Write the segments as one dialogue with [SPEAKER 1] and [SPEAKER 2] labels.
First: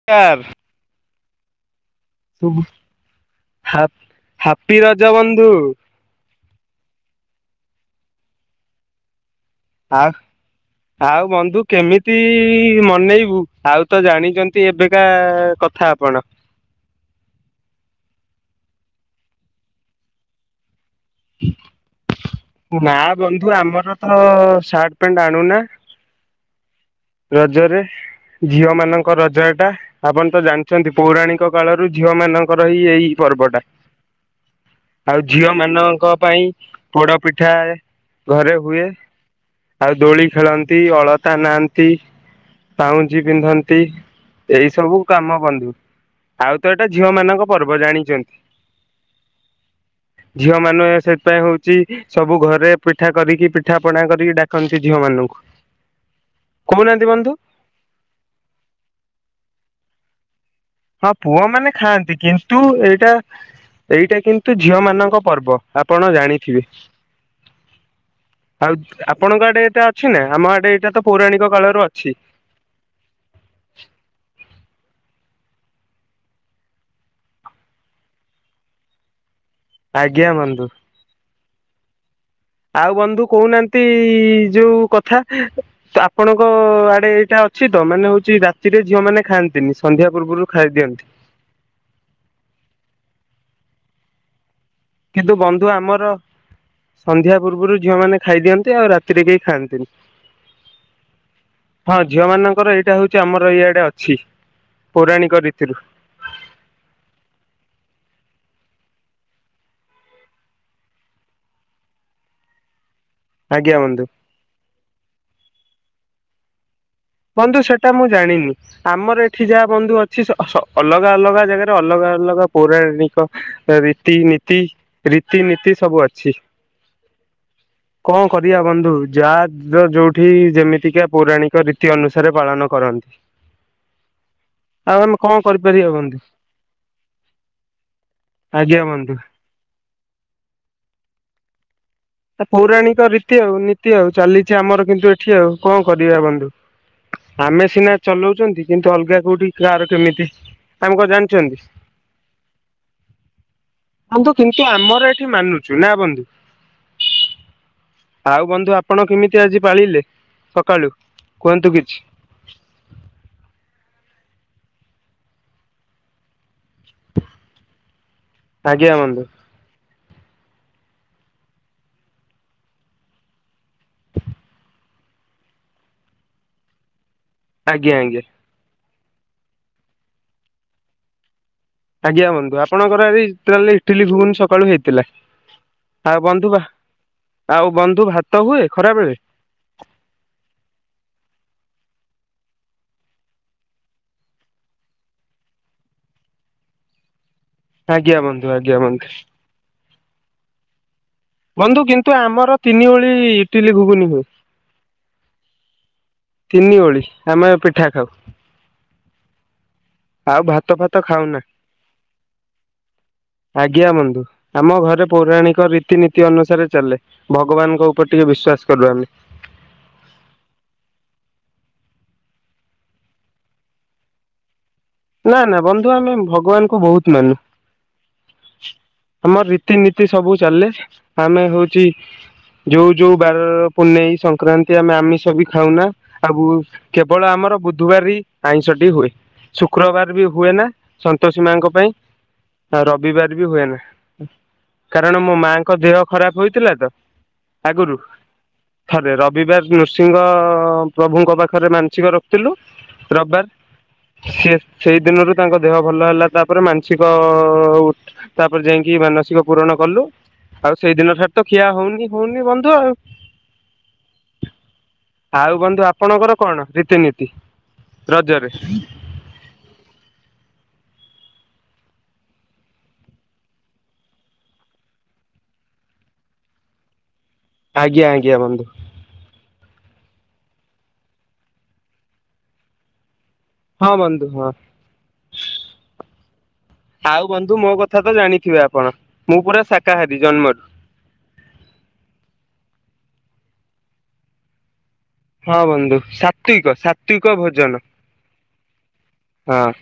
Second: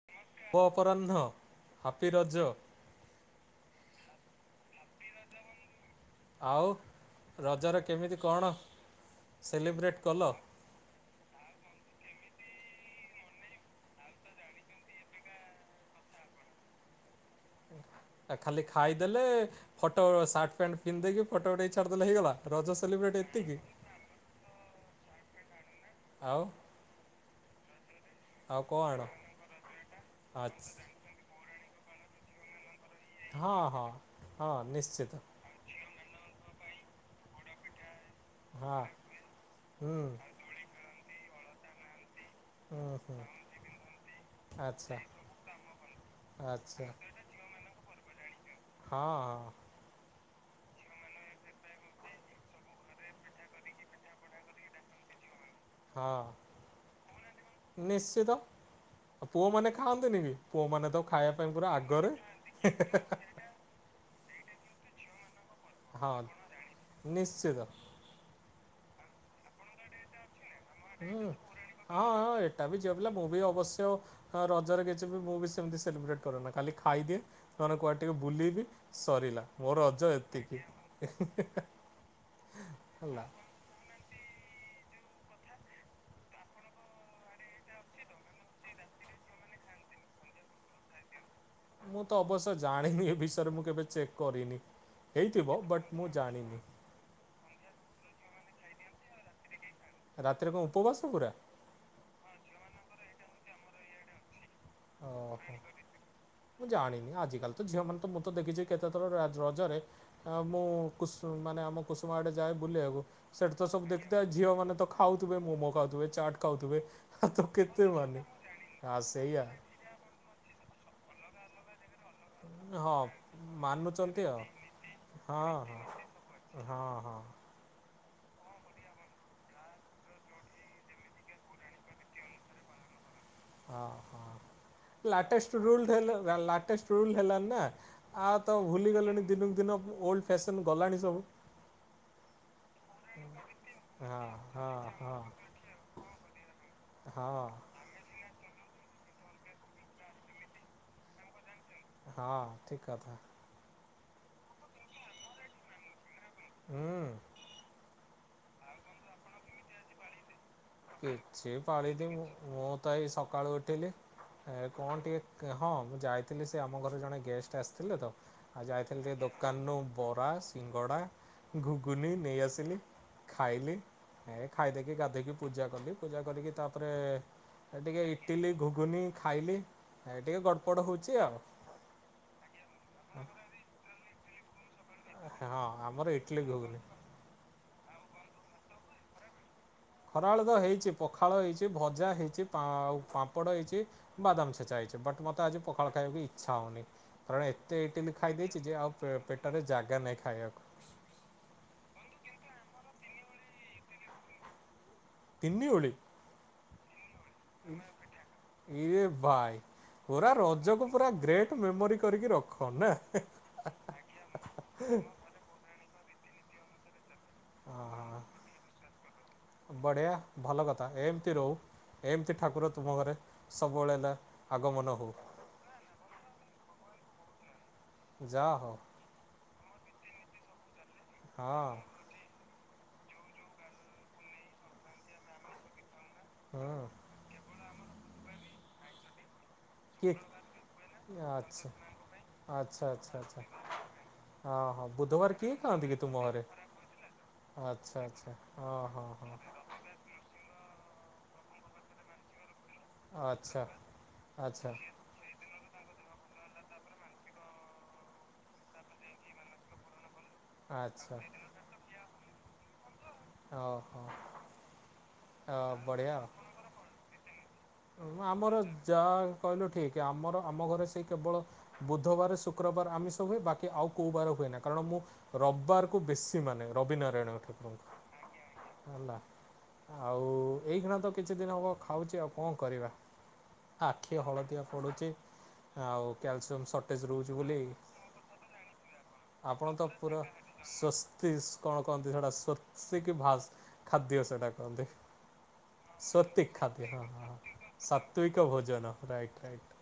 [SPEAKER 1] [unintelligible]
[SPEAKER 2] ଅ ଅପରାହ୍ନ ହାପି ରଜ।
[SPEAKER 1] ହ ହାପି ରଜ ବନ୍ଧୁ।
[SPEAKER 2] ଆଉ ରଜରେ କେମିତି କଣ ସେଲିବ୍ରେଟ୍
[SPEAKER 1] ଆଉ
[SPEAKER 2] କଲ।
[SPEAKER 1] ଆଉ ବନ୍ଧୁ କେମିତି ମନେଇବୁ ଆଉ ତ ଜାଣିଛନ୍ତି ଏବେକା କଥା ଆପଣ।
[SPEAKER 2] ଆ ଖାଲି ଖାଇଦେଲେ ଫଟୋ ସାର୍ଟ ପ୍ୟାଣ୍ଟ ପିନ୍ଧଦେଇକି ଫଟୋଟେ ଛାଡ଼ିଦେଲେ ହେଇଗଲା। ରଜ
[SPEAKER 1] ନା
[SPEAKER 2] ସେଲିବ୍ରିଟି
[SPEAKER 1] ବନ୍ଧୁ
[SPEAKER 2] ଏତିକି?
[SPEAKER 1] ଆମର ତ ଶାର୍ଟ ପ୍ୟାଣ୍ଟ ଆଣୁନା
[SPEAKER 2] ଆଉ
[SPEAKER 1] ରଜରେ
[SPEAKER 2] ଆଉ
[SPEAKER 1] ଝିଅ
[SPEAKER 2] କଣ ଆଣ?
[SPEAKER 1] ମାନଙ୍କ ରଜ ଏଟା ଆପଣ ତ
[SPEAKER 2] ଆଚ୍ଛା
[SPEAKER 1] ଜାଣିଛନ୍ତି। ପୌରାଣିକ କାଳରୁ ଝିଅ ମାନଙ୍କର ହିଁ ଏଇ ଏଇ ପର୍ବ ଟା
[SPEAKER 2] ହଁ ହଁ ହଁ ନିଶ୍ଚିତ।
[SPEAKER 1] ଆଉ ଝିଅ ମାନଙ୍କ ପାଇଁ ପୋଡ ପିଠା ଘରେ
[SPEAKER 2] ହଁ
[SPEAKER 1] ହୁଏ ଆଉ
[SPEAKER 2] ହୁଁ
[SPEAKER 1] ଦୋଳି ଖେଳନ୍ତି ଅଳ ଟା ନାନ୍ତି
[SPEAKER 2] ହୁଁ ହୁଁ
[SPEAKER 1] ପାଉଁଜି ପିନ୍ଧନ୍ତି ଏଇ
[SPEAKER 2] ଆଚ୍ଛା
[SPEAKER 1] ସବୁ କାମ ବନ୍ଧୁ। ଆଉ ତ
[SPEAKER 2] ଆଚ୍ଛା
[SPEAKER 1] ଏଇଟା ଝିଅ ମାନଙ୍କ ପର୍ବ ଜାଣିଛନ୍ତି।
[SPEAKER 2] ହଁ ହଁ
[SPEAKER 1] ଝିଅ ମାନ ସେଥିପାଇଁ ହଉଛି ସବୁ ଘରେ ପିଠା କରିକି ପି ପିଠାପଣା କରିକି ଡାକନ୍ତି ଝିଅ ମାନଙ୍କୁ।
[SPEAKER 2] ହଁ।
[SPEAKER 1] କହୁ ନାହାଁନ୍ତି ବନ୍ଧୁ?
[SPEAKER 2] ନିଶ୍ଚିତ ଆଉ ପୁଅମାନେ ଖାଆନ୍ତି ନି କି? ପୁଅମାନେ ତ
[SPEAKER 1] ହଁ
[SPEAKER 2] ଖାଇବା ପାଇଁ ପୁରା
[SPEAKER 1] ପୁଅମାନେ
[SPEAKER 2] ଆଗରେ।
[SPEAKER 1] ଖାଆନ୍ତି। କିନ୍ତୁ ଏଇଟା ଏଇଟା କିନ୍ତୁ ଝିଅ ମାନଙ୍କ ପର୍ବ। ଆପଣ
[SPEAKER 2] ହଁ
[SPEAKER 1] ଜାଣିଥିବେ?
[SPEAKER 2] ନିଶ୍ଚିତ।
[SPEAKER 1] ଆଉ ଯୁ ଆପଣଙ୍କ ଆଡେ ଏଟା ଅଛି ନା ଆମ ଆଡେ ଏଇଟା ତ ପୌରାଣିକ କାଳରୁ ଅଛି।
[SPEAKER 2] ସେଟା ବି ଝିଅପିଲା ମୁଁ ବି ଅବଶ୍ୟ ଅଁ ରଜରେ କିଛି ବି ମୁଁ ବି ସେମିତି ସେଲିବ୍ରେଟ୍ କରେନା ଖାଲି ଖାଇଦିଏ ନନେ କୁଆଡେ ଟିକେ ବୁଲିବି ସରିଲା ମୋ ରଜ
[SPEAKER 1] ଆଜ୍ଞା
[SPEAKER 2] ଏତିକି
[SPEAKER 1] ବନ୍ଧୁ। ଆଉ ବନ୍ଧୁ
[SPEAKER 2] ହେଲା।
[SPEAKER 1] କହୁ ନାହାଁନ୍ତି ଯୋଉ କଥା? ତ ଆପଣଙ୍କ ଆଡେ ଏଇଟା ଅଛି ତ ମାନେ ହଉଚି ରାତିରେ ଝିଅ ମାନେ ଖାଆନ୍ତିନି। ସନ୍ଧ୍ୟା ପୂର୍ବରୁ ଖାଇଦିଅନ୍ତି।
[SPEAKER 2] ମୁଁ ତ ଅବଶ୍ୟ ଜାଣିନି ଏ ବିଷୟରେ ମୁଁ କେବେ ଚେକ୍ କରିନି
[SPEAKER 1] କିନ୍ତୁ
[SPEAKER 2] ହେଇଥିବ
[SPEAKER 1] ବନ୍ଧୁ
[SPEAKER 2] ବଟ୍
[SPEAKER 1] ଆମର
[SPEAKER 2] ମୁଁ ଜାଣିନି।
[SPEAKER 1] ସନ୍ଧ୍ୟା ପୂର୍ବରୁ ଝିଅ ମାନ ଖାଇଦିଅନ୍ତି ଆଉ ରାତିରେ କେହି ଖାଆନ୍ତିନି।
[SPEAKER 2] ରାତିରେ କଣ ଉପବାସ ପୁରା
[SPEAKER 1] ହଁ ଝିଅ ମାନଙ୍କର ଏଇଟା ହଉଚି ଆମର ଇଆଡେ ଅଛି। ପୌରାଣିକ
[SPEAKER 2] ଓହୋ।
[SPEAKER 1] ରୀତିରୁ
[SPEAKER 2] ମୁଁ ଜାଣିନି ଆଜିକାଲି ତ ଝିଅମାନେ ତ ମୁଁ ତ ଦେଖିଚି କେତେଥର ରାଜ ରଜରେ ଆ ମୁଁ କୁସୁ ମାନେ ଆମ କୁସୁମା ଆଡେ ଯାଏ ବୁଲିଆକୁ ସେଠି ତ
[SPEAKER 1] ଆଜ୍ଞା
[SPEAKER 2] ସବୁ
[SPEAKER 1] ବନ୍ଧୁ।
[SPEAKER 2] ଦେଖିଥାଏ ଝିଅ ମାନେ ତ ଖାଉଥିବେ ମୋମୋ ଖାଉଥିବେ, ଚାଟ୍ ଖାଉଥିବେ ଆଉ ତ
[SPEAKER 1] ବନ୍ଧୁ
[SPEAKER 2] କେତେ
[SPEAKER 1] ସେଟା ମୁଁ
[SPEAKER 2] ମାନେ
[SPEAKER 1] ଜାଣିନି।
[SPEAKER 2] ହଁ
[SPEAKER 1] ଆମର
[SPEAKER 2] ସେଇଆ
[SPEAKER 1] ଏଠି ଯାହା ବନ୍ଧୁ ଅଛି ସ ସ ଅଲଗା ଅଲଗା ଜାଗାରେ ଅଲଗା ଅ ଅଲଗା
[SPEAKER 2] ହଁ
[SPEAKER 1] ପୌରାଣିକ ରୀତି
[SPEAKER 2] ମାନୁଛନ୍ତି ଆଉ
[SPEAKER 1] ନୀତି
[SPEAKER 2] ହଁ
[SPEAKER 1] ରୀତିନୀତି ସବୁ ଅଛି।
[SPEAKER 2] ହଁ ହଁ।
[SPEAKER 1] କଣ କରିଆ ବନ୍ଧୁ ଯାହା ଯ ଯୋଉଠି ଯେମିତିକା ପୌରାଣିକ ରୀ ତି ଅନୁସାରେ ପାଳନ କରନ୍ତି।
[SPEAKER 2] ଅ ହଁ।
[SPEAKER 1] ଆଉ ଆମେ କଣ
[SPEAKER 2] ଲାଟେଷ୍ଟ ରୁଲ୍
[SPEAKER 1] କରିପାରିବା ବନ୍ଧୁ
[SPEAKER 2] [unintelligible] ଲାଟେଷ୍ଟ ରୁଲ ହେଲାଣି ନା ଆଉ ତ
[SPEAKER 1] ଆଜ୍ଞା ବନ୍ଧୁ।
[SPEAKER 2] ଭୁଲିଗଲେଣି। ଦିନକୁ ଦିନ ଓଲ୍ଡ ଫ୍ୟାସନ୍ ଗଲାଣି ସବୁ।
[SPEAKER 1] ସେ ପୌରାଣିକ ରୀତି ଆଉ ନୀତି ଆଉ
[SPEAKER 2] ହଁ
[SPEAKER 1] ଚାଲିଚି
[SPEAKER 2] ହଁ
[SPEAKER 1] ଆମର କିନ୍ତୁ
[SPEAKER 2] ହଁ
[SPEAKER 1] ଏଠି ଆଉ। କଣ କରିଆ ବନ୍ଧୁ?
[SPEAKER 2] ହଁ
[SPEAKER 1] ଆମେ ସିନା ଚଲଉଚନ୍ତି କିନ୍ତୁ ଅଲଗା କୋଉଠି କାର କେମିତି ଆମେ କଣ ଜାଣିଚନ୍ତି?
[SPEAKER 2] ହଁ ଠିକ୍ କଥା।
[SPEAKER 1] ବନ୍ଧୁ କିନ୍ତୁ ଆମର ଏଠି ମାନୁଚୁ ନା ବନ୍ଧୁ?
[SPEAKER 2] ହୁଁ।
[SPEAKER 1] ଆଉ ବନ୍ଧୁ ଆପଣ କେମିତି ଆଜି ପାଳିଲେ ସକ
[SPEAKER 2] କିଛି [unintelligible] ମୋ ତ ଏଇ ସକାଳୁ ଉଠିଲି ଏ କଣ ଟିକେ କ ହଁ ମୁଁ ଯାଇ ଥିଲ ସେ ଆମ ଘରେ ଜଣେ ଗେଷ୍ଟ ଆସିଥିଲେ ତ ଆ
[SPEAKER 1] ଆଜ୍ଞା
[SPEAKER 2] ଯାଇଥିଲି ଟିକେ
[SPEAKER 1] ବନ୍ଧୁ
[SPEAKER 2] ଦେ କାନୁ ବରା, ସିଙ୍ଗଡ଼ା ଘୁଗୁନୀ ନେଇଆସିଲି ଖାଇଲି ଏ ଖାଇଦେଇ କି ଗାଧେଇକି ପୂଜା କଲି ପୂଜା କରିକି ତା ପରେ ଏ
[SPEAKER 1] ଆଜ୍ଞା
[SPEAKER 2] ଟିକେ
[SPEAKER 1] ଆଜ୍ଞା
[SPEAKER 2] ଇଟିଲି ଘୁଗୁନି ଖାଇଲି। ଏ ଟିକେ ଗଡ଼ପଡ଼ ହୋଉଚି ଆଉ।
[SPEAKER 1] ଆଜ୍ଞା ବନ୍ଧୁ ଆଣଙ୍କର ଆଜି ତାହେଲେ ଇଟିଲି ଘୁଗୁନି ସକାଳୁ ହେଇ
[SPEAKER 2] ହଁ ଆମର ଇଟିଲି ଘୁଗୁନି।
[SPEAKER 1] ଆଉ ବନ୍ଧୁ ଭାତ ହୁଏ ଖରାବେଳେ?
[SPEAKER 2] ଖରାବେଳ ତ ହେଇଚି ପଖାଳ ହେଇଚି ଭଜା ହେଇଚି, ପା ଆଉ ପାମ୍ପଡ଼ ହେଇଚି ବାଦାମ ଛେଚା ହେଇଚି ବଟ୍ ମୋତେ ଆଜି ପଖାଳ ଖାଇବାକୁ ଇଚ୍ଛା ହଉନି କାରଣ ଏ ତେ ଇଟିଲି
[SPEAKER 1] ଆଜ୍ଞା
[SPEAKER 2] ଖାଇ
[SPEAKER 1] ବନ୍ଧୁ
[SPEAKER 2] ଦେଇଚି
[SPEAKER 1] ଆଜ୍ଞା
[SPEAKER 2] ଯେ ଆଉ
[SPEAKER 1] ବନ୍ଧୁ
[SPEAKER 2] ପେ ପେଟରେ ଜାଗା ନାହିଁ ଖାଇଆକୁ।
[SPEAKER 1] ବନ୍ଧୁ କିନ୍ତୁ ଆମର ତିନି ଓଳି ଇଟିଲି ଘୁଗୁନି ହୁଏ।
[SPEAKER 2] ତିନିଓଳି।
[SPEAKER 1] ତିନିଓଳି ଆମେ ପିଠା ଖାଉ।
[SPEAKER 2] ଏ ବାଇ ପୁରା
[SPEAKER 1] ଆଉ ଭାତ
[SPEAKER 2] ରଜକୁ
[SPEAKER 1] ଫାତ
[SPEAKER 2] ପୁରା
[SPEAKER 1] ଖାଉନା।
[SPEAKER 2] ଗ୍ରେଟ୍ ମେମୋରି କରିକି ରଖନା ହେଁ।
[SPEAKER 1] ଆଜ୍ଞା ବନ୍ଧୁ ଆମ ଘରେ ପୌରାଣିକ ରୀତିନୀତି ଅନୁସାରେ ଚାଲେ। ଭଗବାନଙ୍କ ଉପରେ
[SPEAKER 2] ହଁ
[SPEAKER 1] ଟିକେ ବିଶ୍ଵାସ କଲିନି।
[SPEAKER 2] ବଢ଼ିଆ ଭଲ କଥା ଏମିତି ରଉ। ଏମିତି ଠାକୁର ତୁମ ଘରେ ସବୁବେଳେ ହେଲା ଆଗମନ ହଉ।
[SPEAKER 1] ନା ନା ବନ୍ଧୁ ଆମେ ଭଗବାନଙ୍କୁ ବହୁତ ମାନୁ।
[SPEAKER 2] ଯା ହଉ
[SPEAKER 1] ଆମର ରୀତିନୀତି ସବୁ ଚାଲେ ଆମେ
[SPEAKER 2] ହଁ
[SPEAKER 1] ହଉଚି ଯୋଉ ଯୋଉ ବାର ପୂନେଇ ସଂକ୍ରାନ୍ତି ଆମେ ଆମିଷ ବି ଖାଉନା ଆବ
[SPEAKER 2] ହୁଁ
[SPEAKER 1] କେବଳ ଆମର ବୁଧବାରେ ହିଁ ଆଇଁଷଟି ହୁଏ। ଶୁକ୍ରବାର
[SPEAKER 2] କିଏ
[SPEAKER 1] ବି ହୁଏ ନା ସନ୍ତୋଷୀ
[SPEAKER 2] ଆଚ୍ଛା
[SPEAKER 1] ମାଙ୍କ ପାଇଁ ଆ
[SPEAKER 2] ଆଚ୍ଛା ଆଚ୍ଛା
[SPEAKER 1] ରବିବାର
[SPEAKER 2] ଆଚ୍ଛା
[SPEAKER 1] ବି ହୁଏ ନା।
[SPEAKER 2] ହଁ ହଁ
[SPEAKER 1] କାରଣ
[SPEAKER 2] ବୁଧବାର
[SPEAKER 1] ମୋ
[SPEAKER 2] କିଏ
[SPEAKER 1] ମାଙ୍କ ଦେହ ଖରାପ ହେଇଥିଲା ତ ଆଗରୁ
[SPEAKER 2] ଆଛା ଆଛା ହଁ
[SPEAKER 1] ଥରେ
[SPEAKER 2] ହଁ।
[SPEAKER 1] ରବିବାର ନୃସିଂହ ପ୍ରଭୁଙ୍କ ପାଖରେ ମାନସିକ ରଖିଥିଲୁ।
[SPEAKER 2] ଆଚ୍ଛା।
[SPEAKER 1] ସେ
[SPEAKER 2] ଆଚ୍ଛା
[SPEAKER 1] ସେଇ ଦିନରୁ ତାଙ୍କ ଦେହ ଭଲ ହେଲା ତାପରେ ମାନସିକ ତାପରେ ଯାଇକି ମାନସିକ ପୂୁରଣ କଲୁ ଆଉ
[SPEAKER 2] ଆଚ୍ଛା
[SPEAKER 1] ସେଇଦିନ ଠାରୁ ତ ଖିଆ ହଉନି ହଉନି ବନ୍ଧୁ ଆଉ।
[SPEAKER 2] ଅ ହଁ।
[SPEAKER 1] ଆଉ
[SPEAKER 2] ହ
[SPEAKER 1] ବନ୍ଧୁ
[SPEAKER 2] ବଢିଆ
[SPEAKER 1] ଆପଣଙ୍କର କଣ ରୀତିନୀତି? ରଜରେ
[SPEAKER 2] ଆମର ଯା କହିଲୁ ଠିକ୍ ଆମର ଆମ ଘରେ ସେ କେବଳ ବୁଧବାର ଶୁକ୍ରବାର ଆମିଷ ହୁଏ ବାକି ଆଉ କୋଉ ବାର ହୁଏ ନା କାରଣ ମୁଁ ରବିବାର କୁ ବେଶୀ ମାନେ ରବିିନାରାୟଣ
[SPEAKER 1] ଆଜ୍ଞା ଆଜ୍ଞା ବନ୍ଧୁ।
[SPEAKER 2] ଆଉ ଏଇନା ତ କିଛି ଦିନ ହେବ ଖାଉଛି ଆଉ କଣ କରିବି।
[SPEAKER 1] ହଁ
[SPEAKER 2] ଆଖି
[SPEAKER 1] ବନ୍ଧୁ ହଁ
[SPEAKER 2] ହଳଦିଆ ପଡୁଚି। ଆଉ କ୍ୟାଲସିୟମ ସର୍ଟେଜ
[SPEAKER 1] ଆଉ
[SPEAKER 2] ରହୁଛି
[SPEAKER 1] ବନ୍ଧୁ
[SPEAKER 2] ବୋଲି
[SPEAKER 1] ମୋ କଥା ତ ଜାଣିଥିବେ ଆପଣ ମୁଁ ପୁରା
[SPEAKER 2] ଆପଣ ତ
[SPEAKER 1] ଶାକାହାରୀ
[SPEAKER 2] ପୁରା
[SPEAKER 1] ଜନ୍ମରୁ
[SPEAKER 2] ସ୍ଵସ୍ତି କଣ କହନ୍ତି ସେଟା ସ୍ଵସ୍ତି କି ଭାଷ ଖାଦ୍ୟ ସେଟା କହନ୍ତି।
[SPEAKER 1] ହଁ ବନ୍ଧୁ
[SPEAKER 2] ସ୍ଵତିକ
[SPEAKER 1] ସାତ୍ଵିକ
[SPEAKER 2] ଖାଦ୍ୟ ହଁ
[SPEAKER 1] ସାତ୍ଵିକ
[SPEAKER 2] ହଁ ହ
[SPEAKER 1] ଭୋଜନ
[SPEAKER 2] ସାତ୍ଵିକ ଭୋଜନ ରାଇଟ୍
[SPEAKER 1] ହଁ
[SPEAKER 2] ରାଇଟ।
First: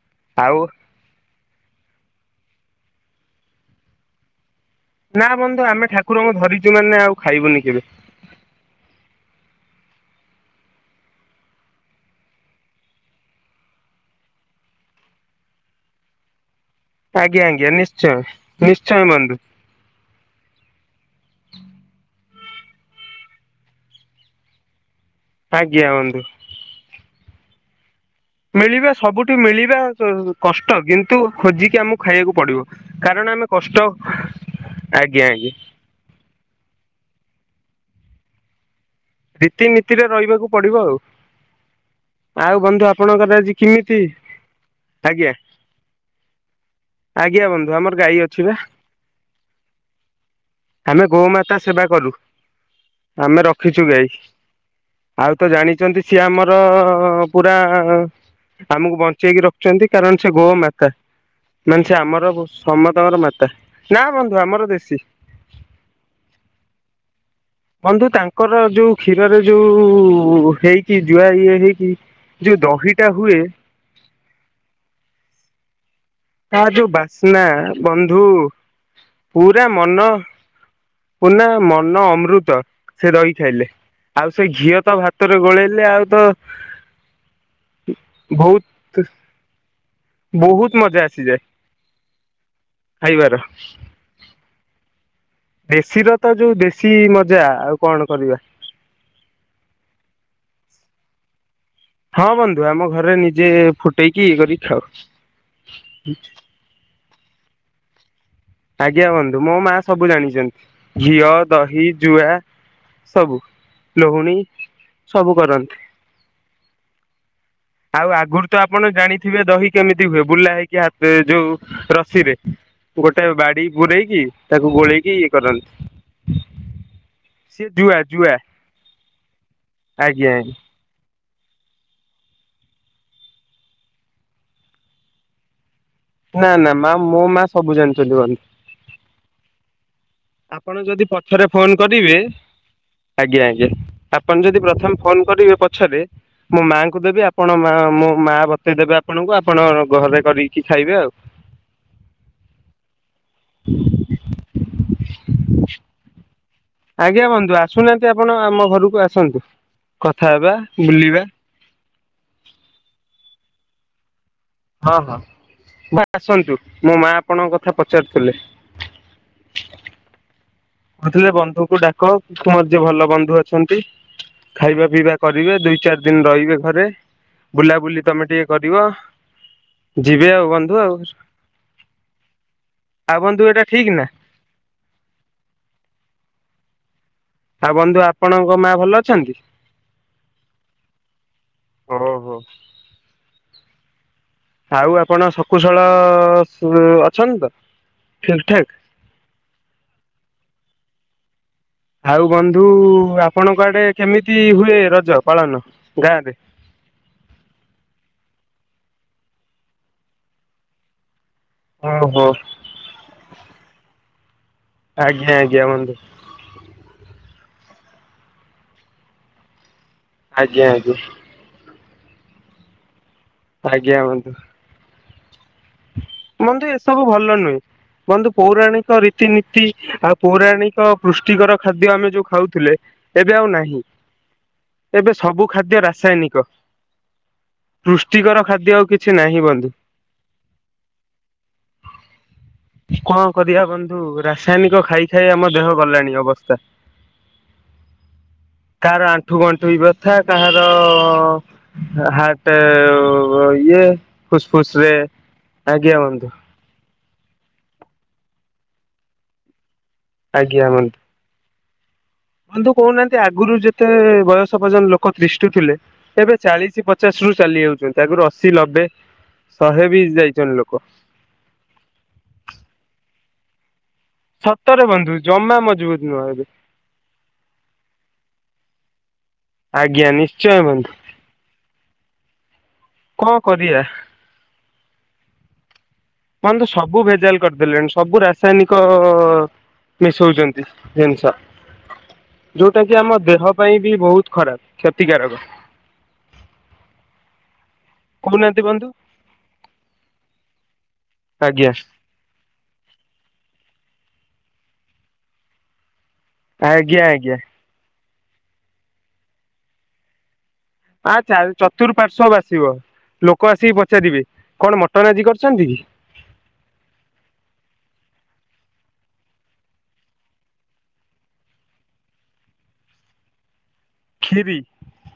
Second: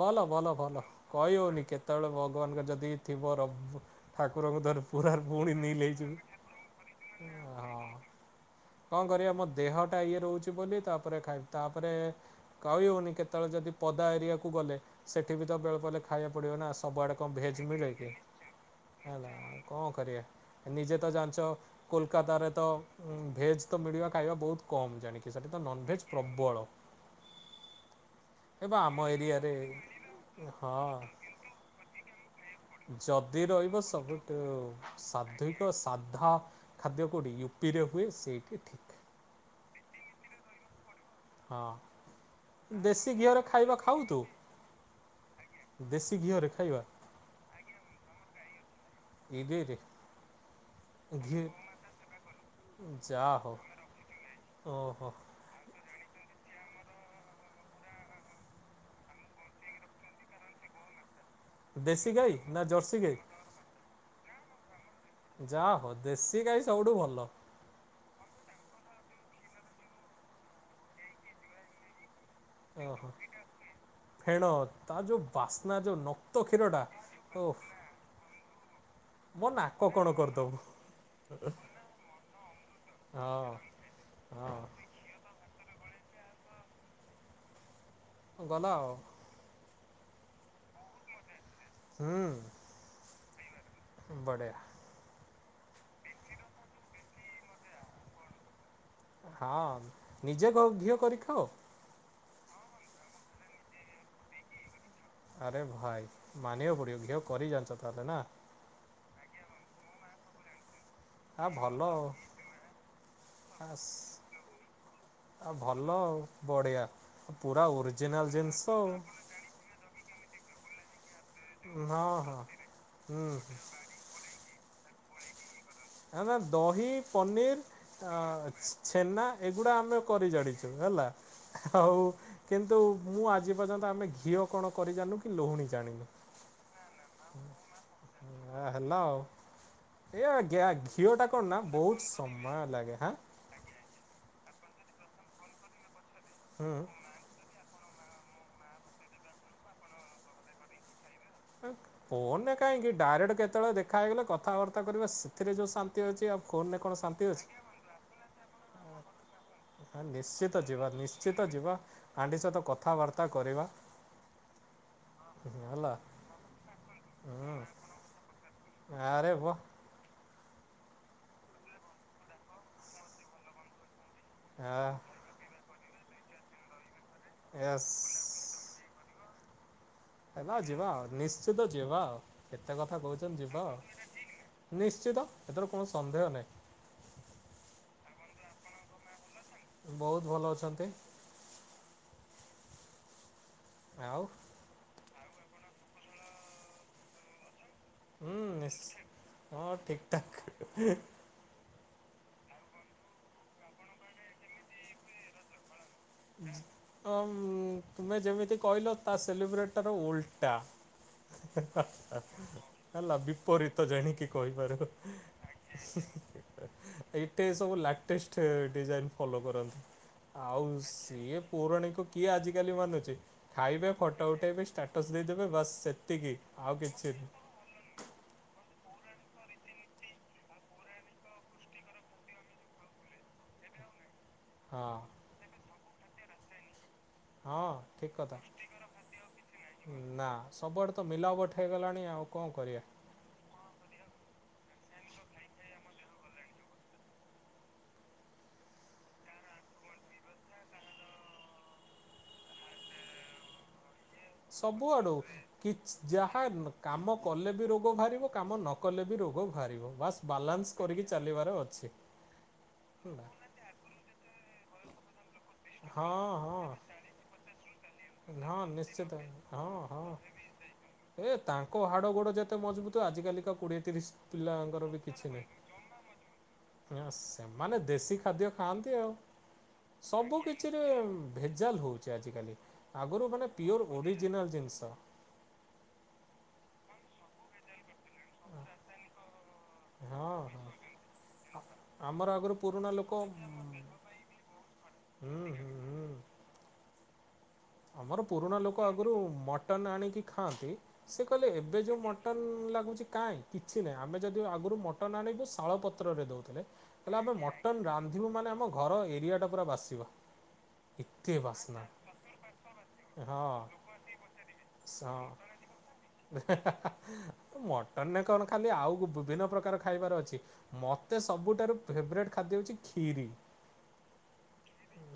[SPEAKER 2] ଵଲ ବଲ
[SPEAKER 1] ଆଉ
[SPEAKER 2] ବଲ। କଇହଉନି କେତେବେଳେ ଭଗବାନଙ୍କ ଯଦି ଥିବ ରବ ଠାକୁରଙ୍କୁ ଧର ପୁରା ପୁଣି ନିଲ୍‌ ହେଇଯିବି।
[SPEAKER 1] ଧରିଚୁ ମାନେ ଆଉ
[SPEAKER 2] ଏ
[SPEAKER 1] ଖାଇବୁନି
[SPEAKER 2] ହଁ।
[SPEAKER 1] କେବେ
[SPEAKER 2] କଅଁ କରିବା ମୋ ଦେହ ଟା ଇଏ ରହୁଛି ବୋଲି ତାପରେ ଖାଇବି ତାପରେ କହି ହଉନି କେତେବେଳେ ଯଦି ପଦା ଏରିଆକୁ ଗଲେ ସେଠି ବି ତ ବେଳେ ବଳେ ଖାଇବା ପଡିବ ନା ଆସ ସବୁଆଡେ କଣ
[SPEAKER 1] ଆଜ୍ଞା
[SPEAKER 2] ଭେଜ୍‌
[SPEAKER 1] ଆଜ୍ଞା
[SPEAKER 2] ମିଳେ କିି
[SPEAKER 1] ନିଶ୍ଚୟ ନିଶ୍ଚୟ
[SPEAKER 2] ହେଲା
[SPEAKER 1] ବନ୍ଧୁ
[SPEAKER 2] କଣ କରିବା ନିଜେ ତ ଜାଣିଛ କୋଲକାତାରେ ତ ଭେଜ୍ ତ ମିଳିବା ଖାଇବା ବହୁତ କମ୍ ଜାଣିକି ସେଇଠି ତ
[SPEAKER 1] ଆଜ୍ଞା
[SPEAKER 2] ନଭେଜ୍
[SPEAKER 1] ବନ୍ଧୁ
[SPEAKER 2] ପ୍ରବଳ। ଏବେ
[SPEAKER 1] ମିଳିବା
[SPEAKER 2] ଆମ
[SPEAKER 1] ସବୁଠୁ
[SPEAKER 2] ଏରିଆରେ
[SPEAKER 1] ମିଳିବା କଷ୍ଟ
[SPEAKER 2] ହଁ
[SPEAKER 1] କିନ୍ତୁ ଖୋଜିକି ଆମକୁ ଖାଇବାକୁ ପଡିବ। କାରଣ
[SPEAKER 2] ଯଦି
[SPEAKER 1] ଆମେ କଷ୍ଟ
[SPEAKER 2] ରହିବ ସବୁଠୁ
[SPEAKER 1] ଆଜ୍ଞା ଆଜ୍ଞା
[SPEAKER 2] ସାଧୁକ ସାଧା ଖାଦ୍ୟ କେଉଠି ୟୁପିରେ ହୁଏ ସେଇଠି ଠିକ୍।
[SPEAKER 1] ରୀତିନୀତିରେ ରହିବାକୁ ପଡିବ ଆଉ। ଆଉ
[SPEAKER 2] ହଁ
[SPEAKER 1] ବନ୍ଧୁ
[SPEAKER 2] ଦେଶୀ
[SPEAKER 1] ଆପଣଙ୍କର
[SPEAKER 2] ଘିଅରେ
[SPEAKER 1] ଆଜି
[SPEAKER 2] ଖାଇବା
[SPEAKER 1] କେମିତି
[SPEAKER 2] ଖାଉ ତୁ
[SPEAKER 1] ଆଜ୍ଞା।
[SPEAKER 2] ଦେଶୀ ଘିଅରେ ଖାଇବା
[SPEAKER 1] ଆଜ୍ଞା ବନ୍ଧୁ ଆମର ଗାଈ ଅଛି ବା।
[SPEAKER 2] ଇରେରେ
[SPEAKER 1] ଆମେ
[SPEAKER 2] ଘି
[SPEAKER 1] ଗୋମାତା ସେବା କଲୁ
[SPEAKER 2] ଯା
[SPEAKER 1] ଆମେ
[SPEAKER 2] ହଉ
[SPEAKER 1] ରଖି ଚୁ ଗାଈ
[SPEAKER 2] ଓହୋ
[SPEAKER 1] ଆଉ ତ ଜାଣିଚନ୍ତି ସିଏ ଆମର ପୁରା ଆମକୁ ବଞ୍ଚେଇକି ରଖଚନ୍ତି କାରଣ ସେ ଗୋମାତା। ମାନେ ସେ
[SPEAKER 2] ଦେଶୀ
[SPEAKER 1] ଆମର
[SPEAKER 2] ଗାଈ
[SPEAKER 1] ଗ
[SPEAKER 2] ନା ଜର୍ସି ଗାଈ
[SPEAKER 1] ସମତକର ମାତା ନା ବନ୍ଧୁ ଆମର ଦେଶୀ।
[SPEAKER 2] ଯା ହ ଦେଶୀ ଗାଈ ସବୁଠୁ ଭଲ।
[SPEAKER 1] ବନ୍ଧୁ ତାଙ୍କର ଯୋଉ କ୍ଷୀରରେ ଯୋଉ ହେଇଚି ଜୁଆ ଇଏ ହେଇଚି
[SPEAKER 2] ଓହୋ ଫେଣ ତା ଯୋଉ ବାସ୍ନା ଯୋଉ ନ
[SPEAKER 1] ତାର୍ ଯୋଉ ବାସ୍ନା ବନ୍ଧୁ
[SPEAKER 2] ମୋ
[SPEAKER 1] ପୁରା
[SPEAKER 2] ନାକ କଣ
[SPEAKER 1] ମନ
[SPEAKER 2] କରିଦବ
[SPEAKER 1] ପୁନା ମନ ଅମୃତ ସେ ରହି
[SPEAKER 2] ହଁ
[SPEAKER 1] ଖାଇଲେ ଆଉ ସେ
[SPEAKER 2] ହଁ
[SPEAKER 1] ଘିଅ ତ ଭାତ ତରେ ଗୋଳେଇଲେ ଆଉ ତ
[SPEAKER 2] ଗଲା ଆଉ
[SPEAKER 1] ଭୋହୁତୁ ବୋହୁତୁ ମଜା ଆସିଯାଏ। ଖାଇବାର
[SPEAKER 2] ହୁଁ ବଡିଆ।
[SPEAKER 1] ଦେଶୀର ତ ଯୋଉ ଦେଶୀ ମଜା ଆଉ କଣ କରିବା
[SPEAKER 2] ହଁ ନିଜେ ଗ ଘିଅ କରି ଖାଅ।
[SPEAKER 1] ହଁ ବନ୍ଧୁ ଆମ ଘରେ ନିଜେ ଫୁଟେଇକି ଇଏ କରି ଖାଉ।
[SPEAKER 2] ଆରେ ଭାଇ ମାନିଆକୁ ପଡିବ ଘିଅ କରି ଜାଣିଚ ତାହେଲେ ନା।
[SPEAKER 1] ଆଜ୍ଞା ବନ୍ଧୁ ମୋ ମା ସବୁ ଜାଣିଚନ୍ତି ଘିଅ
[SPEAKER 2] ଆ ଭଲ
[SPEAKER 1] ଦହି
[SPEAKER 2] ଆଉ
[SPEAKER 1] ଜୁଆ ସବୁ
[SPEAKER 2] ଆସ୍
[SPEAKER 1] ଲହୁଣୀ ସବୁ କରନ୍ତି।
[SPEAKER 2] ବଢିଆ ଓ ପୁରା ଓରିଜିନାଲ ଜିନିଷ ଆଉ।
[SPEAKER 1] କିବେ ଦହି କେମିତି ହୁଏ ବୁଲା ହେଇ କି ହାତେ ଯୋଉ
[SPEAKER 2] ଆଉ ହଁ
[SPEAKER 1] ରସିରେ
[SPEAKER 2] ହଁ
[SPEAKER 1] ଗୋଟେ
[SPEAKER 2] ହୁଁ
[SPEAKER 1] ବାଡି ଗୁରେଇକି ତାକୁ ଗୋଳେଇକି ଇଏ କରନ୍ତି।
[SPEAKER 2] ହେନା ଦହି
[SPEAKER 1] ସିଏ ଜୁଆ
[SPEAKER 2] ପନିର ଆ
[SPEAKER 1] ଜୁଆ
[SPEAKER 2] ଛେନା ଏଗୁଡ଼ା ଆମେ
[SPEAKER 1] ଆଜ୍ଞା
[SPEAKER 2] କରି
[SPEAKER 1] ଆଜ୍ଞା
[SPEAKER 2] ଜାଣିଚୁ। ହେଲା ଆଉ କିନ୍ତୁ ମୁଁ ଆଜି ପର୍ଯ୍ୟନ୍ତ ଆମେ ଘିଅ କଣ କରି ଜାଣିନୁ କି ଲୋହୁଣୀ ଜାଣିନୁ।
[SPEAKER 1] ନା ନା ମା ମୋ ମା ସବୁ ଜାଣିଚନ୍ତି କରି।
[SPEAKER 2] ଆ ହେଲା ଆଉ ଏଆ ଗ୍ୟା
[SPEAKER 1] ଆପଣ ଯଦି
[SPEAKER 2] ଘିଅଟା
[SPEAKER 1] ପଛରେ
[SPEAKER 2] କନ ନା
[SPEAKER 1] ଫୋନ
[SPEAKER 2] ବହୁତ
[SPEAKER 1] କରିବେ
[SPEAKER 2] ସମୟ ଲାଗେ ହାଁ
[SPEAKER 1] ଆଜ୍ଞା ଆଜ୍ଞା ଆପଣ ଯଦି ପ୍ରଥମେ ଫୋନ କରିବେ ପଛରେ ମୋ
[SPEAKER 2] ହୁଁ।
[SPEAKER 1] ମାଙ୍କୁ ଦେବି ଆ ଆପଣ ମା ମୋ ମା ବତେଇଦେବେ ଆପଣଙ୍କୁ ଆପଣ ଘରେ କରିକି ଖାଇବେ ଆଉ।
[SPEAKER 2] ଏଁ ଫୋନରେ କାହିଁକି ଡାଇରେକ୍ଟ କେତେବେଳେ ଦେଖା ହେଇଗଲେ କଥାବାର୍ତ୍ତା କରିବା ସେଥିରେ ଯଉଁ ଶାନ୍ତି ଅଛି ଆଉ ଫୋନରେ କଣ ଶାନ୍ତି
[SPEAKER 1] ଆଜ୍ଞା
[SPEAKER 2] ଅଛି?
[SPEAKER 1] ବନ୍ଧୁ ଆସୁନାହାନ୍ତି ଆପଣ ଆମ ଘରକୁ ଆସନ୍ତୁ। କଥା ହେବା
[SPEAKER 2] ନିଶ୍ଚିତ ଯିବା
[SPEAKER 1] ବୁଲିବା
[SPEAKER 2] ନିଶ୍ଚିତ ଯିବା ଆଣ୍ଟି ସହିତ କଥାବାର୍ତ୍ତା କରିବା।
[SPEAKER 1] ହଁ ହଁ
[SPEAKER 2] ହେଲା
[SPEAKER 1] ଭାଇ ଆସନ୍ତୁ ମୋ ମା ଆପଣଙ୍କ
[SPEAKER 2] ହୁଁ
[SPEAKER 1] କଥା ପଚାରୁଥିଲେ।
[SPEAKER 2] ଆରେ ୱା।
[SPEAKER 1] କହୁଥିଲେ ବନ୍ଧୁଙ୍କୁ ଡାକ ତୁମର ଯିଏ ଭଲ ବନ୍ଧୁ ଅଛନ୍ତି
[SPEAKER 2] ଆ
[SPEAKER 1] ଖାଇବା ପିଇବା କରିବେ ଦୁଇ ଚାର ଦିନ ରହିବେ ଘରେ ବୁଲାବୁଲି ତମେ ଟିକେ
[SPEAKER 2] ୟେସ୍।
[SPEAKER 1] କରିବ। ଯିବେ ଆଉ
[SPEAKER 2] ହେଲା
[SPEAKER 1] ବନ୍ଧୁ
[SPEAKER 2] ଯିବା ଆଉ ନିଶ୍ଚିତ ଯିବା ଆଉ କେତେ କଥା
[SPEAKER 1] ଆଉ ବନ୍ଧୁ
[SPEAKER 2] କହୁଚନ୍ତି ଯିବା
[SPEAKER 1] ଏଇଟା ଠିକ ନା
[SPEAKER 2] ଆଉ। ନିଶ୍ଚିତ ହେଥିର କୌଣସି ସନ୍ଦେହ ନାହିଁ।
[SPEAKER 1] ହାରେ ବନ୍ଧୁ ଆପଣଙ୍କ ମାଆ ଭଲ ଅଛନ୍ତି
[SPEAKER 2] ବୋହୁତୁ ଭଲ ଅଛନ୍ତି।
[SPEAKER 1] ଓହୋ।
[SPEAKER 2] ଆଉ।
[SPEAKER 1] ଆଉ ଆପଣ ଶକୁଶଳ ଅଛନ୍ତି ତ?
[SPEAKER 2] ହୁଁ
[SPEAKER 1] ଠିକ ଠାକ?
[SPEAKER 2] ନିଶ୍ଚ ହଁ ଠିକ୍ ଠାକ୍।
[SPEAKER 1] ଆଉ ବନ୍ଧୁ ଆପଣଙ୍କ ଆଡେ କେମିତି ହୁଏ ରଜ ପାଳନ ଗାଁ ରେ?
[SPEAKER 2] ତୁମେ ଯେମିତି କହିଲ ତା ସେଲିବ୍ରେଟର ଓଲଟା।
[SPEAKER 1] ଓହୋ
[SPEAKER 2] ହେଲା ବିପରୀତ ଜାଣିକି ହେଇପାରେ।
[SPEAKER 1] ଆଜ୍ଞା ଆଜ୍ଞା ବନ୍ଧୁ
[SPEAKER 2] [unintelligible] ଏଇଟେ ସବୁ ଲାଟେଷ୍ଟ ଡିଜାଇନ୍ ଫଲୋ କରନ୍ତି, ଆଉ
[SPEAKER 1] ଆଜ୍ଞା ଆଜ୍ଞା
[SPEAKER 2] ଇଏ ପୌରାଣୀକୁ କିଏ ଆଜିକାଲି ମାନୁଛି, ଖାଇବେ
[SPEAKER 1] ଆଜ୍ଞା ବନ୍ଧୁ।
[SPEAKER 2] ଫଟା ଉଠେଇବେ ଷ୍ଟାଟସ୍ ଦେଇଦେବେ ବାସ୍ ସେ
[SPEAKER 1] ବନ୍ଧୁ ଏସବୁ ଭଲ ନୁହେଁ। ବନ୍ଧୁ ପୌରାଣିକ ରୀତିନୀତି ଆଉ ପୌରାଣିକ ପୃଷ୍ଟିକର ଖାଦ୍ୟ ଆମେ ଯୋଉ ଖାଉଥିଲେ ଏବେ ଆଉ ନାହିଁ
[SPEAKER 2] ହଁ
[SPEAKER 1] ଏବେ ସବୁ ଖାଦ୍ୟ ରାସାୟନିକ।
[SPEAKER 2] ହଁ ଠିକ
[SPEAKER 1] ପୃଷ୍ଟିକର ଖାଦ୍ୟ ଆଉ କିଛି ନାହିଁ ବନ୍ଧୁ।
[SPEAKER 2] କଥା। ନା ସବୁଆଡେ ତ ମିଲାବଟ ହେଇଗଲାଣି ଆଉ କଣ କରିବା।
[SPEAKER 1] କଣ କରିବା ବନ୍ଧୁ ରାସାୟନିକ ଖାଇ ଖାଇ ଆମ ଦେହ ଗଲାଣି ଅବସ୍ଥା। କାହାର ଆଣ୍ଠୁ ଗଣ୍ଠୁ ବି ବ୍ୟଥା କାହାର ହାଟ ଇଏ ଫୁସଫୁସ ରେ
[SPEAKER 2] ସବୁଆଡୁ
[SPEAKER 1] ଆଜ୍ଞା
[SPEAKER 2] କିଛି
[SPEAKER 1] ବନ୍ଧୁ
[SPEAKER 2] ଯାହା ନ କାମ କଲେ ବି ରୋଗ ବାହାରିବ କାମ ନ କଲେ ବି ରୋଗ ବାହାରିବ ବାସ୍
[SPEAKER 1] ଆଜ୍ଞା
[SPEAKER 2] ବାଲାନ୍ସ
[SPEAKER 1] ବନ୍ଧୁ।
[SPEAKER 2] କରିକି ଚାଲିବାର ଅଛି।
[SPEAKER 1] ବନ୍ଧୁ କହୁନାହାନ୍ତି
[SPEAKER 2] ହେଲା
[SPEAKER 1] ଆଗରୁ ଯେତେ ବୟସ ପର୍ଯ୍ୟନ୍ତ ଲୋକ ତିଠୁ ଥିଲେ
[SPEAKER 2] ହଁ
[SPEAKER 1] ଏବେ
[SPEAKER 2] ହଁ
[SPEAKER 1] ଚାଳିଶ ପଚାଶ ରୁ ଚାଲି ଯାଉଛନ୍ତି ତାଗରୁ ଅଶି
[SPEAKER 2] ହଁ
[SPEAKER 1] ନବେ
[SPEAKER 2] ନିଶ୍ଚିତ ହଁ
[SPEAKER 1] ଶହେ ବି
[SPEAKER 2] ହଁ
[SPEAKER 1] ଯାଇଛନ୍ତି ଲୋକ।
[SPEAKER 2] ଏ ତାଙ୍କ ହାଡ଼ ଗୋଡ ଯେତେ ମଜବୁତ ଆଜିକାଲିକା କୋଡିଏ ତିରିଶ ପିଲାଙ୍କର
[SPEAKER 1] ସତରେ ବନ୍ଧୁ ଜମା ମଜବୁତ ନୁହେଁ ଏବେ।
[SPEAKER 2] ନା ସେମାନେ ଦେଶୀ ଖାଦ୍ୟ ଖାଆନ୍ତି ଆଉ,
[SPEAKER 1] ଆଜ୍ଞା ନିଶ୍ଚୟ
[SPEAKER 2] ସବୁକଛିରେ
[SPEAKER 1] ବନ୍ଧୁ।
[SPEAKER 2] ଭେଜାଲ ହେଉଛି ଆଜିକାଲି ଆଗରୁ
[SPEAKER 1] କଣ
[SPEAKER 2] ମାନେ
[SPEAKER 1] କରିବା
[SPEAKER 2] ପିଓର୍ ଓରିଜିନାଲ୍ ଜିନିଷ
[SPEAKER 1] ମହେ ତ ସବୁ ଭେଜାଲ କରିଦେଲେଣି, ସବୁ ରାସାୟନିକ
[SPEAKER 2] ହଁ
[SPEAKER 1] ମିଶଉଛନ୍ତି
[SPEAKER 2] ହଁ
[SPEAKER 1] ଜିନିଷ
[SPEAKER 2] ଆମର ଆଗରୁ,
[SPEAKER 1] ଯୋଉଟା
[SPEAKER 2] ପୁରୁଣା
[SPEAKER 1] କି ଆମ
[SPEAKER 2] ଲୋକ
[SPEAKER 1] ଦେହ
[SPEAKER 2] ହୁଁ
[SPEAKER 1] ପାଇଁ ବି ବହୁତ ଖରାପ କ୍ଷତିକାରକ
[SPEAKER 2] ହୁଁ ହୁଁ ଆମର ପୁରୁଣା
[SPEAKER 1] କହୁନାହାନ୍ତି
[SPEAKER 2] ଲୋକ
[SPEAKER 1] ବନ୍ଧୁ
[SPEAKER 2] ଆଗରୁ ମଟନ୍ ଆଣିକି ଖାଆନ୍ତି, ସେ କହିଲେ
[SPEAKER 1] ଆଜ୍ଞା।
[SPEAKER 2] ଏବେ ଯେଉଁ ମ ମଟନ୍ ଲାଗୁଛି କାହିଁ କିଛି ନାହିଁ ଆମେ ଯଦି ଆଗରୁ ମଟନ୍ ଆଣିବୁ ଶାଳପତ୍ରରେ ଦେଉଛୁ।
[SPEAKER 1] ଆଜ୍ଞା
[SPEAKER 2] ତାଲେ ଆମେ
[SPEAKER 1] ଆଜ୍ଞା
[SPEAKER 2] ମଟନ ରାନ୍ଧିବୁ ମାନେ ଆମ ଘର ଏରିଆଟା ପୁରା ବାସିବ। ଏତେ
[SPEAKER 1] ଆଁ
[SPEAKER 2] ବାସ୍ନା
[SPEAKER 1] ଚତୁର୍ ପାର୍ଶ୍ ବାସିବ
[SPEAKER 2] ହଁ
[SPEAKER 1] ଲୋକ ଆସିକି ପଚାରିବେ କଣ ମଟନ୍ ଆଜି କରିଛନ୍ତି କି?
[SPEAKER 2] ମଟନ ନରେ କଣ ଖାଲି ଆଉ ବିଭିନ୍ନ ପ୍ରକାର ଖାଇବାର ଅଛି। ମୋତେ ସବୁଠାରୁ ଫେବରାଇଟ୍ ଖାଦ୍ୟ ହେଉଛି କ୍ଷୀରି।
[SPEAKER 1] ଖରି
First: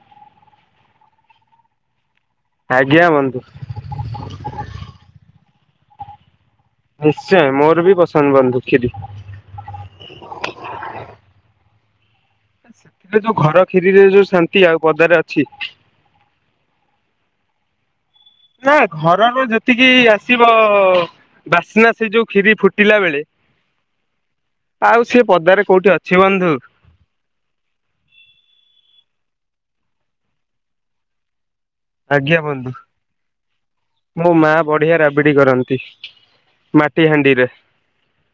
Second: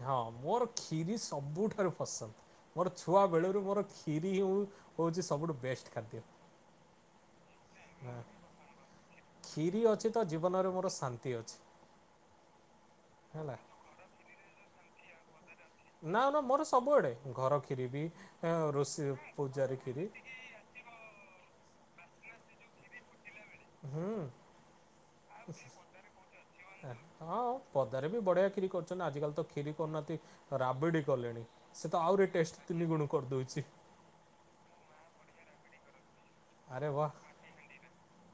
[SPEAKER 2] ହଁ ମୋର କ୍ଷୀରି ସବୁଠାରୁ ପସନ୍ଦ ମୋର
[SPEAKER 1] ଆଜ୍ଞା
[SPEAKER 2] ଛୁଆ
[SPEAKER 1] ବନ୍ଧୁ
[SPEAKER 2] ବେଳରୁ ମୋର ଖିରି ହିଉଁ ଯେ ସବୁଠୁ ବେଷ୍ଟ [unintelligible]
[SPEAKER 1] ନିଶ୍ଚୟ ମୋର ବି
[SPEAKER 2] ହଁ।
[SPEAKER 1] ପସନ୍ଦ ବନ୍ଧୁ କ୍ଷିରି।
[SPEAKER 2] କ୍ଷୀରି ଅଛି ତ ଜୀବନରେ ମୋର ଶାନ୍ତି ଅଛି।
[SPEAKER 1] ସେଥିରେ ଯୋଉ
[SPEAKER 2] ହେଲା।
[SPEAKER 1] ଘର କ୍ଷିରିରେ ଯୋଉ ଶାନ୍ତି ଆଉ ପଦାରେ ଅଛି।
[SPEAKER 2] ନା ନା ମୋର ସବୁଆଡେ ଘର କ୍ଷୀର ବି ଏଁ,
[SPEAKER 1] ନା
[SPEAKER 2] ରୋଷେଇ
[SPEAKER 1] ଘରର
[SPEAKER 2] ପୂଜାରେ
[SPEAKER 1] ଯେତିକି
[SPEAKER 2] କ୍ଷୀରି
[SPEAKER 1] ଆସିବ ବାସ୍ନା ସେ ଯୋଉ କ୍ଷିରି ଫୁଟିଲା ବେଳେ
[SPEAKER 2] ହୁଁ।
[SPEAKER 1] ଆଉ ସେ ପଦାରେ କୋଉଠି ଅଛି ବନ୍ଧୁ?
[SPEAKER 2] ହଁ ପଦାରେ ବି ବଢିଆ କ୍ଷିରି କରୁଛନ୍ତି ଆଜିକାଲି ତ କ୍ଷିରି କରୁନାହାନ୍ତି ରାବିଡି କଲେଣି। ସେ ତ ଆହୁରି
[SPEAKER 1] ଆଜ୍ଞା
[SPEAKER 2] ଟେଷ୍ଟ
[SPEAKER 1] ବନ୍ଧୁ
[SPEAKER 2] ତିନି ଗୁଣ କରିଦଉଛି।
[SPEAKER 1] ମୋ ମା ବଢିଆ ରାବିଡି କରନ୍ତି
[SPEAKER 2] ଆରେ
[SPEAKER 1] ମାଟି
[SPEAKER 2] ବାଃ।
[SPEAKER 1] ହାଣ୍ଡିରେ।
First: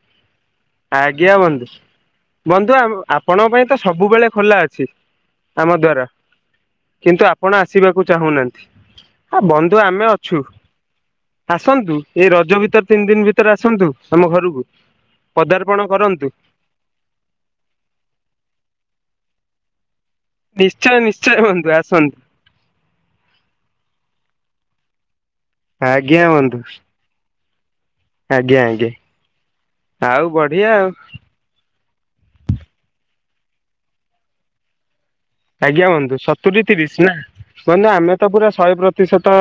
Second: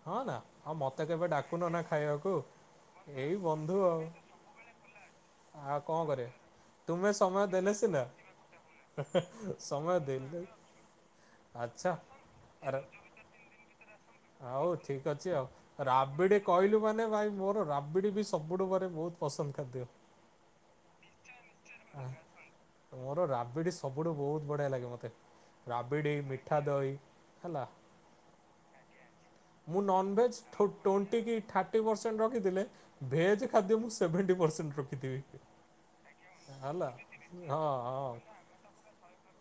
[SPEAKER 2] ହଁ ନା ଆଉ ମୋତେ କେବେ
[SPEAKER 1] ଆଜ୍ଞା
[SPEAKER 2] ଡାକୁନ
[SPEAKER 1] ବନ୍ଧୁ
[SPEAKER 2] ନା ଖାଇବାକୁ
[SPEAKER 1] ବନ୍ଧୁ
[SPEAKER 2] ଏଇ
[SPEAKER 1] ଆପଣଙ୍କ ପାଇଁ ତ
[SPEAKER 2] ବନ୍ଧୁ ଆଉ।
[SPEAKER 1] ସବୁବେଳେ ଖୋଲା ଅଛି। ସେ ଆମ
[SPEAKER 2] ଆଉ କଣ
[SPEAKER 1] ଦ୍ଵାରା
[SPEAKER 2] କରିବା ତୁମେ
[SPEAKER 1] କିନ୍ତୁ
[SPEAKER 2] ସମୟ
[SPEAKER 1] ଆପଣ
[SPEAKER 2] ଦେଲେ
[SPEAKER 1] ଆସିବାକୁ
[SPEAKER 2] ସିନା
[SPEAKER 1] ଚାହୁଁନାହାନ୍ତି ଆ ବନ୍ଧୁ
[SPEAKER 2] ସମୟ
[SPEAKER 1] ଆମେ ଅ ଛୁ
[SPEAKER 2] ଦେଲେ ଆଚ୍ଛା
[SPEAKER 1] ଆସନ୍ତୁ ଏଇ ରଜ
[SPEAKER 2] ଆରେ
[SPEAKER 1] ଭିତରେ ତିନି ଦିନ ଭିତରେ ଆସନ୍ତୁ। ଆମ ଘରକୁ
[SPEAKER 2] ହଉ ଠିକ ଅଛି
[SPEAKER 1] ପଦାର୍ପଣ
[SPEAKER 2] ଆଉ
[SPEAKER 1] କରନ୍ତୁ
[SPEAKER 2] ରାବିଡ କହିଲୁ ମାନେ ଭାଇ ମୋର ରାବିଡ଼ି ବି ସବୁଠୁ ପରେ ବହୁତ ପସନ୍ଦ ଖାଦ୍ୟ
[SPEAKER 1] ନିଶ୍ଚୟ ନିଶ୍ଚୟ ବନ୍ଧୁ ଆସନ୍ତୁ।
[SPEAKER 2] ମୋର ରାବିଡ଼ି ସବୁଠୁ ବହୁତ ବଢ଼ିଆ ଲାଗେ ମୋତେ ରାବିଡ଼ି
[SPEAKER 1] ଆଜ୍ଞା ବନ୍ଧୁ
[SPEAKER 2] ମିଠା ଦହି ହେଲା।
[SPEAKER 1] ଆଜ୍ଞା ଆଜ୍ଞା।
[SPEAKER 2] ମୁଁ
[SPEAKER 1] ଆଉ
[SPEAKER 2] ନନଭେଜ୍
[SPEAKER 1] ବଢିଆ ଆଉ
[SPEAKER 2] ଟ୍ୱେଣ୍ଟି କି ଥାର୍ଟି ଟି ପରସେଣ୍ଟ ରଖିଥିଲେ ଭେଜ୍ ଖାଦ୍ୟ ମୁଁ ସେଭେଣ୍ଟି ପରସେଣ୍ଟ ରଖିଥିବି।
[SPEAKER 1] ଆଜ୍ଞା ବନ୍ଧୁ ସତୁରି
[SPEAKER 2] ହେଲା
[SPEAKER 1] ତିରିଶ ନା
[SPEAKER 2] ହଁ
[SPEAKER 1] ବନ୍ଧୁ ଆମେ
[SPEAKER 2] ହଁ
[SPEAKER 1] ତ ପୁରା ଶହେ ପ୍ରତିଶତ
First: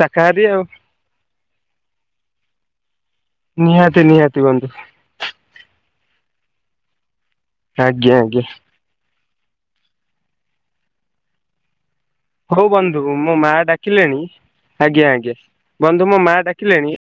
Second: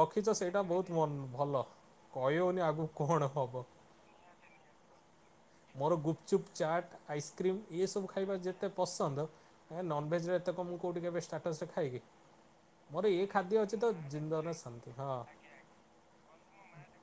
[SPEAKER 1] ସା
[SPEAKER 2] ଦେଖିଛ ସେଇଟା ବହୁତ ଭ ଭଲ କହଉନି ଆଗ କଣ ହବ
[SPEAKER 1] ନିହାତି ନିହାତି ବନ୍ଧୁ
[SPEAKER 2] ମୋର ଗୁପଚୁପ ଚାଟ ଆଇସ୍କ୍ରିମ୍ ଏଇସବୁ
[SPEAKER 1] ଆଜ୍ଞା
[SPEAKER 2] ଖାଇବା
[SPEAKER 1] ଆଜ୍ଞା
[SPEAKER 2] ଯେତେ ପସନ୍ଦ ଆଜ୍ଞା ନନଭେଜରେ ଏତେ କଣ ମୁଁ କେଉଁଠିକି ଏବେ ଷ୍ଟାଟସରେ ଖାଏ କି?
[SPEAKER 1] ହଉ ବନ୍ଧୁ
[SPEAKER 2] ମୋର ଏ
[SPEAKER 1] ମୋ
[SPEAKER 2] ଖାଦ୍ୟ
[SPEAKER 1] ମାଆ
[SPEAKER 2] ଅଛି ତ
[SPEAKER 1] ଡାକିଲେଣି
[SPEAKER 2] ଜିନ୍ଦନରେ ଶାନ୍ତି
[SPEAKER 1] ଆଜ୍ଞା
[SPEAKER 2] ହଁ।
[SPEAKER 1] ଆଜ୍ଞା ବନ୍ଧୁ ମୋ ମା ଡାକିଲେଣି